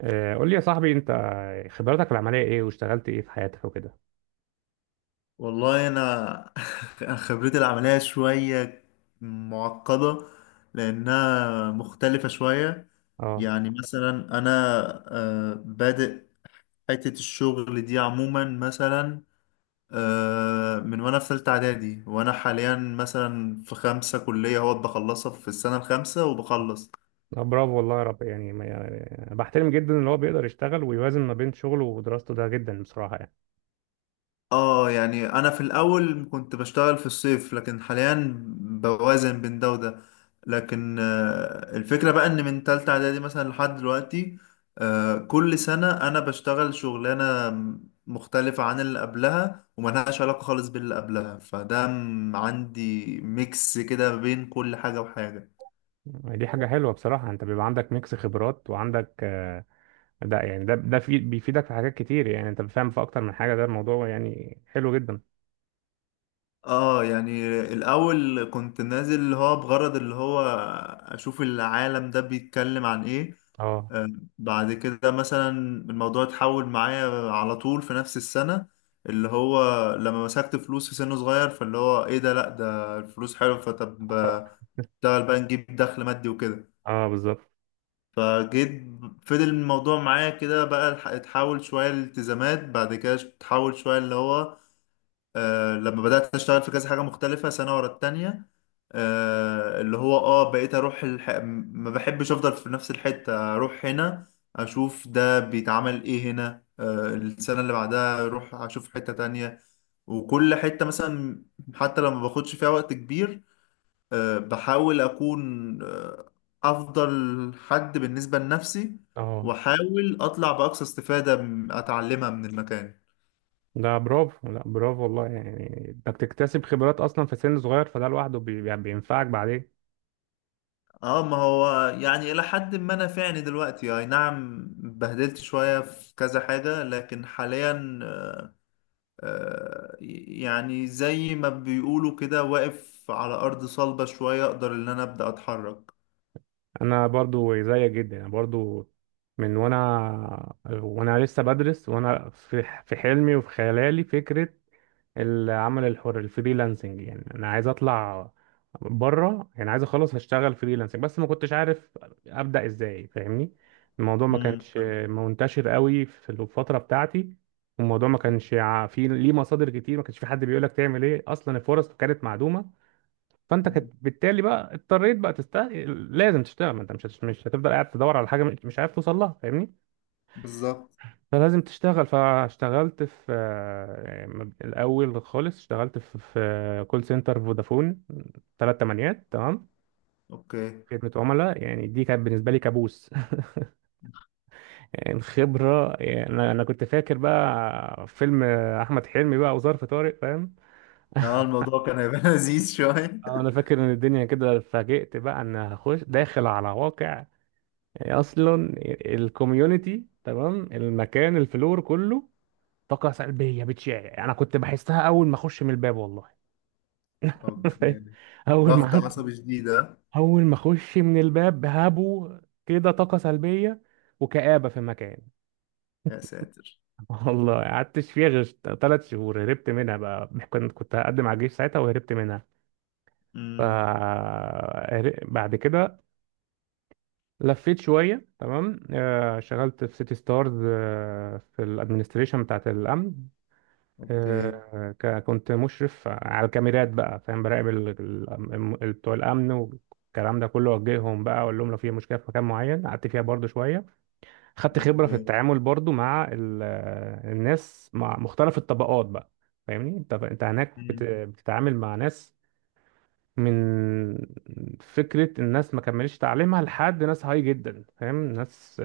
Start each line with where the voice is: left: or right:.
right: قول لي يا صاحبي، انت خبراتك العمليه ايه، واشتغلت ايه في حياتك وكده.
left: والله انا خبرتي العمليه شويه معقده، لانها مختلفه شويه.
right: اه،
left: يعني مثلا انا بادئ حته الشغل دي عموما، مثلا من وانا في ثالثه اعدادي، وانا حاليا مثلا في خمسه كليه اهوت، بخلصها في السنه الخامسه وبخلص.
right: لا، برافو والله يا رب، يعني ما يعني بحترم جدا ان هو بيقدر يشتغل ويوازن ما بين شغله ودراسته، ده جدا بصراحه يعني.
left: اه يعني انا في الاول كنت بشتغل في الصيف، لكن حاليا بوازن بين ده وده. لكن الفكرة بقى ان من تالتة اعدادي مثلا لحد دلوقتي، كل سنة انا بشتغل شغلانة مختلفة عن اللي قبلها، وملهاش علاقة خالص باللي قبلها. فده عندي ميكس كده بين كل حاجة وحاجة.
right: يعني دي حاجه حلوه بصراحه، انت بيبقى عندك ميكس خبرات وعندك، ده يعني ده في، بيفيدك في حاجات كتير، يعني انت بتفهم في اكتر من حاجه، ده الموضوع يعني حلو جدا.
left: اه يعني الاول كنت نازل اللي هو بغرض اللي هو اشوف العالم ده بيتكلم عن ايه.
right: اه،
left: آه، بعد كده مثلا الموضوع اتحول معايا على طول في نفس السنة، اللي هو لما مسكت فلوس في سن صغير، فاللي هو ايه ده؟ لا ده الفلوس حلوة، فطب اشتغل بقى نجيب دخل مادي وكده.
right: اه بالظبط،
left: فجيت، فضل الموضوع معايا كده بقى، اتحول شوية لالتزامات. بعد كده اتحول شوية اللي هو لما بدأت أشتغل في كذا حاجة مختلفة سنة ورا التانية، اللي هو اه بقيت أروح ما بحبش أفضل في نفس الحتة، أروح هنا أشوف ده بيتعمل إيه هنا، السنة اللي بعدها أروح أشوف حتة تانية. وكل حتة مثلا حتى لما باخدش فيها وقت كبير، بحاول أكون أفضل حد بالنسبة لنفسي،
right: اه،
left: وأحاول أطلع بأقصى استفادة أتعلمها من المكان.
right: ده برافو، لا برافو والله، يعني انك تكتسب خبرات اصلا في سن صغير، فده لوحده بينفعك بعدين.
left: اه ما هو يعني الى حد ما نافعني دلوقتي، اي نعم بهدلت شوية في كذا حاجة، لكن حاليا آه، يعني زي ما بيقولوا كده واقف على ارض صلبة شوية، اقدر ان انا ابدأ اتحرك.
right: انا برضو زيك جدا، انا برضو من وانا لسه بدرس، وانا في حلمي وفي خيالي فكره العمل الحر الفريلانسنج، يعني انا عايز اطلع بره، يعني عايز اخلص هشتغل فريلانسنج، بس ما كنتش عارف ابدا ازاي، فاهمني؟ الموضوع ما كانش
left: امم
right: منتشر قوي في الفتره بتاعتي، والموضوع ما كانش فيه ليه مصادر كتير، ما كانش في حد بيقولك تعمل ايه، اصلا الفرص كانت معدومه، فانت
left: أمم،
right: بالتالي بقى اضطريت بقى تستاهل، لازم تشتغل، ما انت مش هتفضل قاعد تدور على حاجه مش عارف توصل لها، فاهمني؟
left: بالظبط.
right: فلازم تشتغل، فاشتغلت في الاول خالص اشتغلت في كول سنتر فودافون، 888، تمام.
left: اوكي.
right: خدمه عملاء، يعني دي كانت بالنسبه لي كابوس. يعني خبره، يعني انا كنت فاكر بقى فيلم احمد حلمي، بقى وظرف طارق، فاهم؟
left: اه الموضوع كان هيبقى لذيذ شوية.
right: انا فاكر ان الدنيا كده اتفاجئت، بقى ان هخش داخل على واقع، هي اصلا الكوميونتي، تمام، المكان الفلور كله طاقه سلبيه بتشع، انا كنت بحسها اول ما اخش من الباب، والله. فاهم؟
left: اوكي.
right: اول ما
left: ضغط
right: عد-
left: عصبي شديد آه؟
right: اول ما اخش من الباب هابوا كده طاقه سلبيه وكآبه في المكان.
left: يا ساتر.
right: والله قعدتش فيها غير 3 شهور، هربت منها، بقى كنت هقدم على الجيش ساعتها، وهربت منها. ف
left: امم.
right: بعد كده لفيت شويه، تمام. شغلت في سيتي ستارز، في الادمنستريشن بتاعت الامن.
left: اوكي.
right: كنت مشرف على الكاميرات، بقى فاهم، براقب بتوع الامن والكلام ده كله، اوجههم بقى، اقول لهم لو في مشكله في مكان معين. قعدت فيها برضو شويه، خدت خبره في
left: اوكي.
right: التعامل برضو مع الناس، مع مختلف الطبقات بقى، فاهمني؟ انت هناك
left: امم.
right: بتتعامل مع ناس من فكره الناس ما كملش تعليمها لحد ناس هاي جدا، فاهم؟ ناس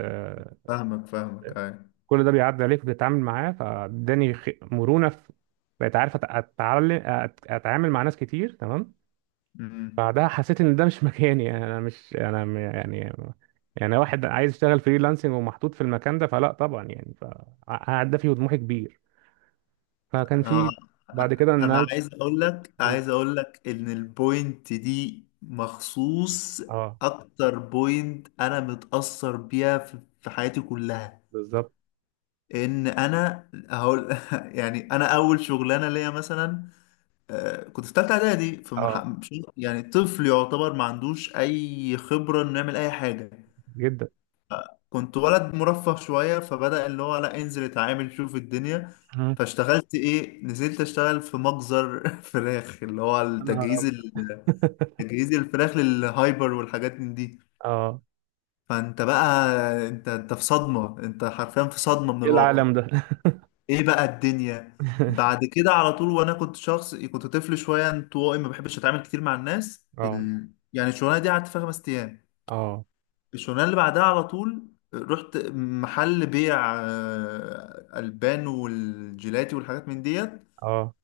left: فاهمك فاهمك اي.
right: كل ده بيعدي عليك وبتتعامل معاه، فاداني مرونه في، بقيت عارف اتعلم اتعامل مع ناس كتير، تمام.
left: امم.
right: بعدها حسيت ان ده مش مكاني، يعني انا مش يعني واحد عايز يشتغل فريلانسنج ومحطوط في المكان ده، فلا طبعا، يعني فهدفي وطموحي كبير، فكان
left: آه.
right: في بعد كده
left: انا
right: نقلت
left: عايز اقول لك،
right: قلت-
left: عايز اقول لك ان البوينت دي مخصوص
right: اه
left: اكتر بوينت انا متأثر بيها في في حياتي كلها،
right: بالظبط.
left: ان انا هقول يعني انا اول شغلانه ليا مثلا كنت في ثالثه اعدادي، في مح...
right: اه
left: مش- يعني طفل يعتبر ما عندوش اي خبره انه يعمل اي حاجه.
right: جدا.
left: كنت ولد مرفه شوية، فبدأ اللي هو لا انزل اتعامل شوف الدنيا.
right: مم.
left: فاشتغلت ايه؟ نزلت اشتغل في مجزر فراخ، اللي هو
right: يا نهار أبيض.
left: تجهيز الفراخ للهايبر والحاجات من دي.
right: اه،
left: فانت بقى انت انت في صدمة، انت حرفيا في صدمة من
right: ايه
left: الواقع.
right: العالم ده؟
left: ايه بقى الدنيا؟ بعد كده على طول، وانا كنت شخص كنت طفل شوية انطوائي، ما بحبش اتعامل كتير مع الناس
right: اه،
left: يعني الشغلانة دي قعدت فيها خمس ايام.
right: اه،
left: الشغلانه اللي بعدها على طول رحت محل بيع البان والجيلاتي والحاجات من ديت.
right: اه،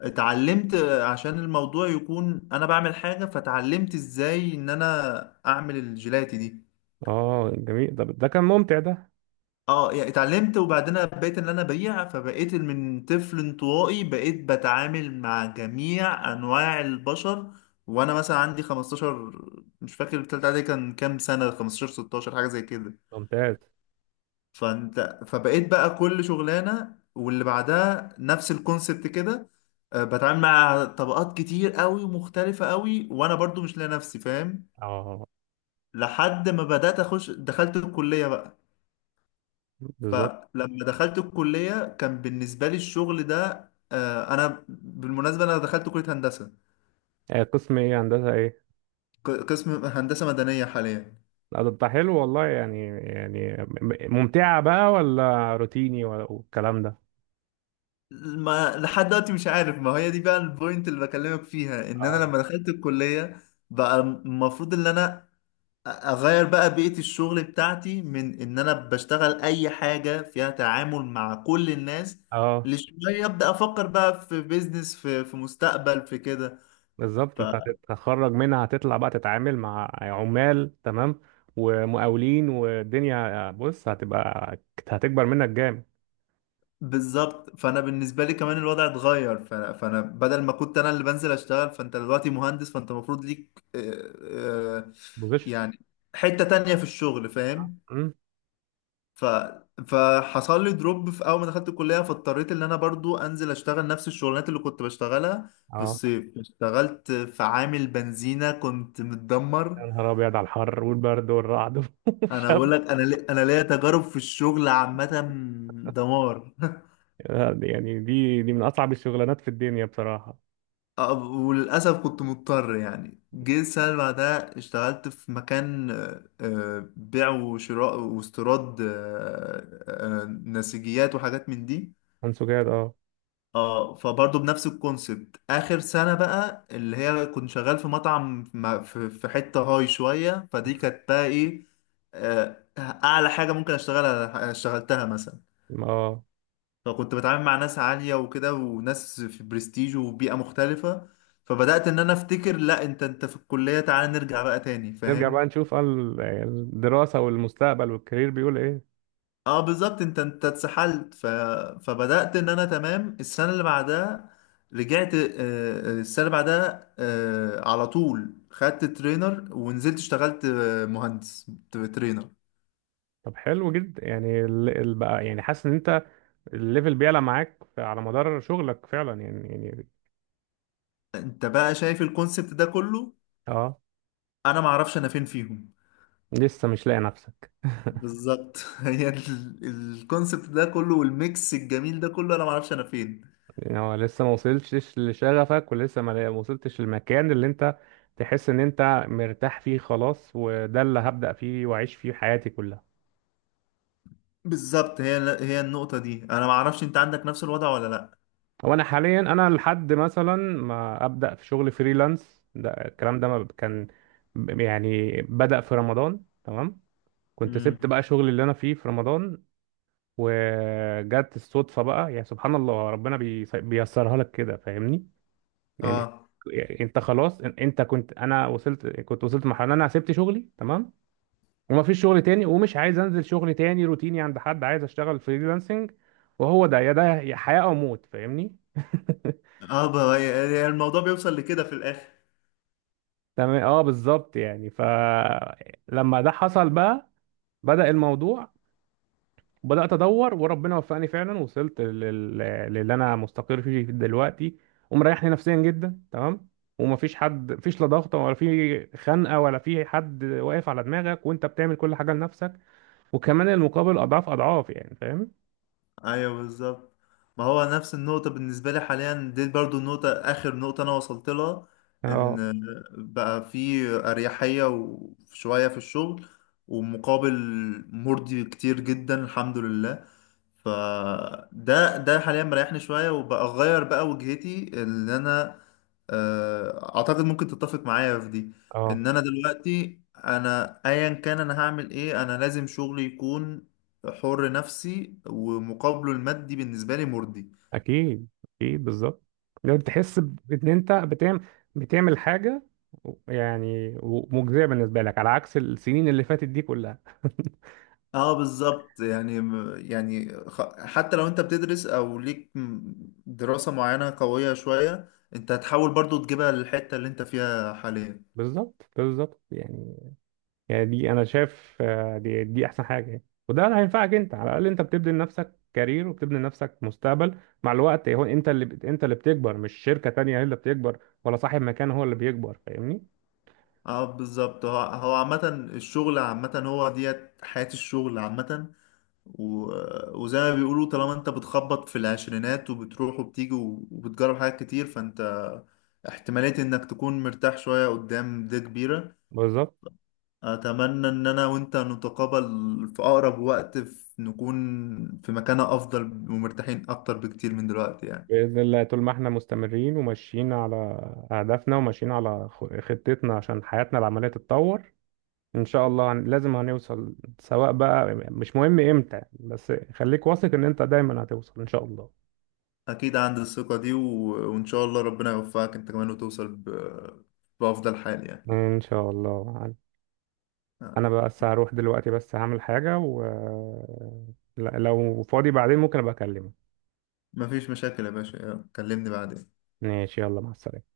left: اتعلمت عشان الموضوع يكون انا بعمل حاجه، فتعلمت ازاي ان انا اعمل الجيلاتي دي.
right: اه، جميل، ده كان ممتع ده.
left: اه يعني اتعلمت وبعدين بقيت ان انا ابيع، فبقيت من طفل انطوائي بقيت بتعامل مع جميع انواع البشر، وانا مثلا عندي 15، مش فاكر التالتة دي كان كام سنه، 15 16 حاجه زي كده.
right: ممتاز.
left: فانت فبقيت بقى كل شغلانه واللي بعدها نفس الكونسبت كده، بتعامل مع طبقات كتير قوي ومختلفه قوي، وانا برضو مش لاقي نفسي فاهم،
right: اه
left: لحد ما بدات اخش دخلت الكليه بقى.
right: بالظبط.
left: فلما دخلت الكليه كان بالنسبه لي الشغل ده انا بالمناسبه انا دخلت كليه هندسه،
right: قسم ايه، هندسة ايه؟
left: قسم هندسه مدنيه حاليا.
right: لا، ده حلو والله، يعني ممتعة بقى، ولا روتيني والكلام ده؟
left: ما لحد دلوقتي مش عارف، ما هي دي بقى البوينت اللي بكلمك فيها، ان انا
right: اه،
left: لما دخلت الكليه بقى المفروض ان انا اغير بقى بيئة الشغل بتاعتي، من ان انا بشتغل اي حاجة فيها تعامل مع كل الناس،
right: اه
left: لشوية ابدا افكر بقى في بيزنس، في في مستقبل، في كده.
right: بالظبط، انت هتتخرج منها، هتطلع بقى تتعامل مع عمال، تمام، ومقاولين، والدنيا بص هتبقى هتكبر منك جامد.
left: فبالظبط، فانا بالنسبة لي كمان الوضع اتغير. فانا بدل ما كنت انا اللي بنزل اشتغل، فانت دلوقتي مهندس، فانت المفروض ليك آه،
right: بوزيشن.
left: يعني حتة تانية في الشغل فاهم.
right: أمم،
left: ف... فحصل لي دروب في اول ما دخلت الكليه، فاضطريت ان انا برضو انزل اشتغل نفس الشغلانات اللي كنت بشتغلها في
right: اه،
left: الصيف. اشتغلت في عامل بنزينه، كنت متدمر.
right: يا نهار ابيض على الحر والبرد والرعد
left: انا
right: والشب.
left: بقول لك، انا ليا تجارب في الشغل عامه، دمار.
right: يعني دي من اصعب الشغلانات في الدنيا بصراحة.
left: أه، وللاسف كنت مضطر. يعني جه السنه اللي بعدها اشتغلت في مكان بيع وشراء واستيراد نسيجيات وحاجات من دي.
right: انسجاد، اه.
left: اه فبرضه بنفس الكونسبت، اخر سنه بقى اللي هي كنت شغال في مطعم، في في حته هاي شويه، فدي كانت بقى ايه اعلى حاجه ممكن اشتغلها، اشتغلتها مثلا.
right: اه،
left: فكنت بتعامل مع ناس عاليه وكده، وناس في برستيج وبيئه مختلفه. فبدات ان انا افتكر لا انت انت في الكليه، تعالى نرجع بقى تاني
right: نرجع
left: فاهم.
right: بقى نشوف، الدراسة والمستقبل والكارير بيقول ايه؟
left: اه بالظبط، انت انت اتسحلت. فبدأت ان انا، تمام، السنة اللي بعدها رجعت السنة اللي بعدها على طول خدت ترينر، ونزلت اشتغلت مهندس ترينر.
right: طب حلو جدا، يعني بقى، يعني حاسس ان انت الليفل بيعلى معاك، على مدار شغلك فعلا يعني يعني.
left: انت بقى شايف الكونسبت ده كله،
right: اه،
left: انا معرفش انا فين فيهم.
right: لسه مش لاقي نفسك؟
left: بالظبط الكونسبت ده كله والميكس الجميل ده كله، انا معرفش انا فين.
right: يعني هو لسه ما وصلتش لشغفك، ولسه ما وصلتش للمكان اللي انت تحس ان انت مرتاح فيه خلاص، وده اللي هبدأ فيه واعيش فيه حياتي كلها.
left: بالظبط، هي النقطة دي، انا معرفش انت عندك نفس الوضع ولا لا.
right: هو انا حاليا، انا لحد مثلا ما ابدا في شغل فريلانس، ده الكلام ده ما كان يعني بدا في رمضان، تمام. كنت
left: امم.
right: سبت بقى شغل اللي انا فيه في رمضان، وجت الصدفه بقى، يعني سبحان الله، ربنا بيسرها لك كده، فاهمني؟ يعني
left: اه.
right: يعني انت خلاص، انت كنت انا وصلت كنت وصلت لمرحله ان انا سبت شغلي، تمام. وما فيش شغل تاني، ومش عايز انزل شغل تاني روتيني عند حد، عايز اشتغل فريلانسنج، وهو ده يا ده يا حياه او موت، فاهمني؟
left: يعني الموضوع بيوصل لكده في الاخر.
right: تمام، اه بالظبط، يعني فلما ده حصل بقى، بدأ الموضوع، بدأت ادور، وربنا وفقني فعلا، وصلت للي انا مستقر فيه دلوقتي، ومريحني نفسيا جدا، تمام. ومفيش حد، مفيش لا ضغط ولا في خنقه ولا في حد واقف على دماغك، وانت بتعمل كل حاجه لنفسك، وكمان المقابل اضعاف اضعاف، يعني فاهم؟
left: ايوه بالظبط، ما هو نفس النقطة بالنسبة لي حاليا، دي برضو النقطة آخر نقطة أنا وصلت لها،
right: اه،
left: إن بقى في أريحية وشوية في الشغل، ومقابل مرضي كتير جدا الحمد لله. فده ده حاليا مريحني شوية، وبقى أغير بقى وجهتي اللي أنا أعتقد ممكن تتفق معايا في دي،
right: اه
left: إن أنا دلوقتي أنا أيا كان أنا هعمل إيه، أنا لازم شغلي يكون حر نفسي، ومقابله المادي بالنسبة لي مرضي.
right: اكيد، اكيد بالظبط، لو تحس ان انت بتعمل حاجه يعني مجزيه بالنسبه لك، على عكس السنين اللي فاتت دي كلها.
left: اه بالظبط يعني حتى لو انت بتدرس او ليك دراسة معينة قوية شوية، انت هتحاول برضو تجيبها للحتة اللي انت فيها حاليا.
right: بالظبط، بالظبط، يعني دي انا شايف، دي احسن حاجه يعني. وده هينفعك انت، على الاقل انت بتبني لنفسك كارير وبتبني لنفسك مستقبل مع الوقت، هو انت اللي بتكبر، مش شركه تانية هي اللي بتكبر، ولا صاحب مكان هو اللي بيكبر، فاهمني؟
left: اه بالظبط، هو هو عامة الشغل عامة، هو ديت حياة الشغل عامة و... وزي ما بيقولوا طالما انت بتخبط في العشرينات وبتروح وبتيجي وبتجرب حاجات كتير، فانت احتمالية انك تكون مرتاح شوية قدام دي كبيرة.
right: بالظبط.
left: أتمنى إن أنا وأنت نتقابل في أقرب وقت، في نكون في مكانة أفضل، ومرتاحين أكتر بكتير من دلوقتي يعني.
right: بإذن الله، طول ما احنا مستمرين وماشيين على أهدافنا، وماشيين على خطتنا عشان حياتنا العملية تتطور، إن شاء الله لازم هنوصل، سواء بقى مش مهم إمتى، بس خليك واثق إن أنت دايما هتوصل إن شاء الله.
left: أكيد عندي الثقة دي وإن شاء الله ربنا يوفقك أنت كمان، وتوصل بأفضل حال يعني.
right: إن شاء الله.
left: آه،
right: أنا بقى بس هروح دلوقتي، بس هعمل حاجة، و لا- لو فاضي بعدين ممكن أبقى أكلمك.
left: مفيش مشاكل يا باشا، آه، كلمني بعدين.
right: ماشي، يلا مع السلامة.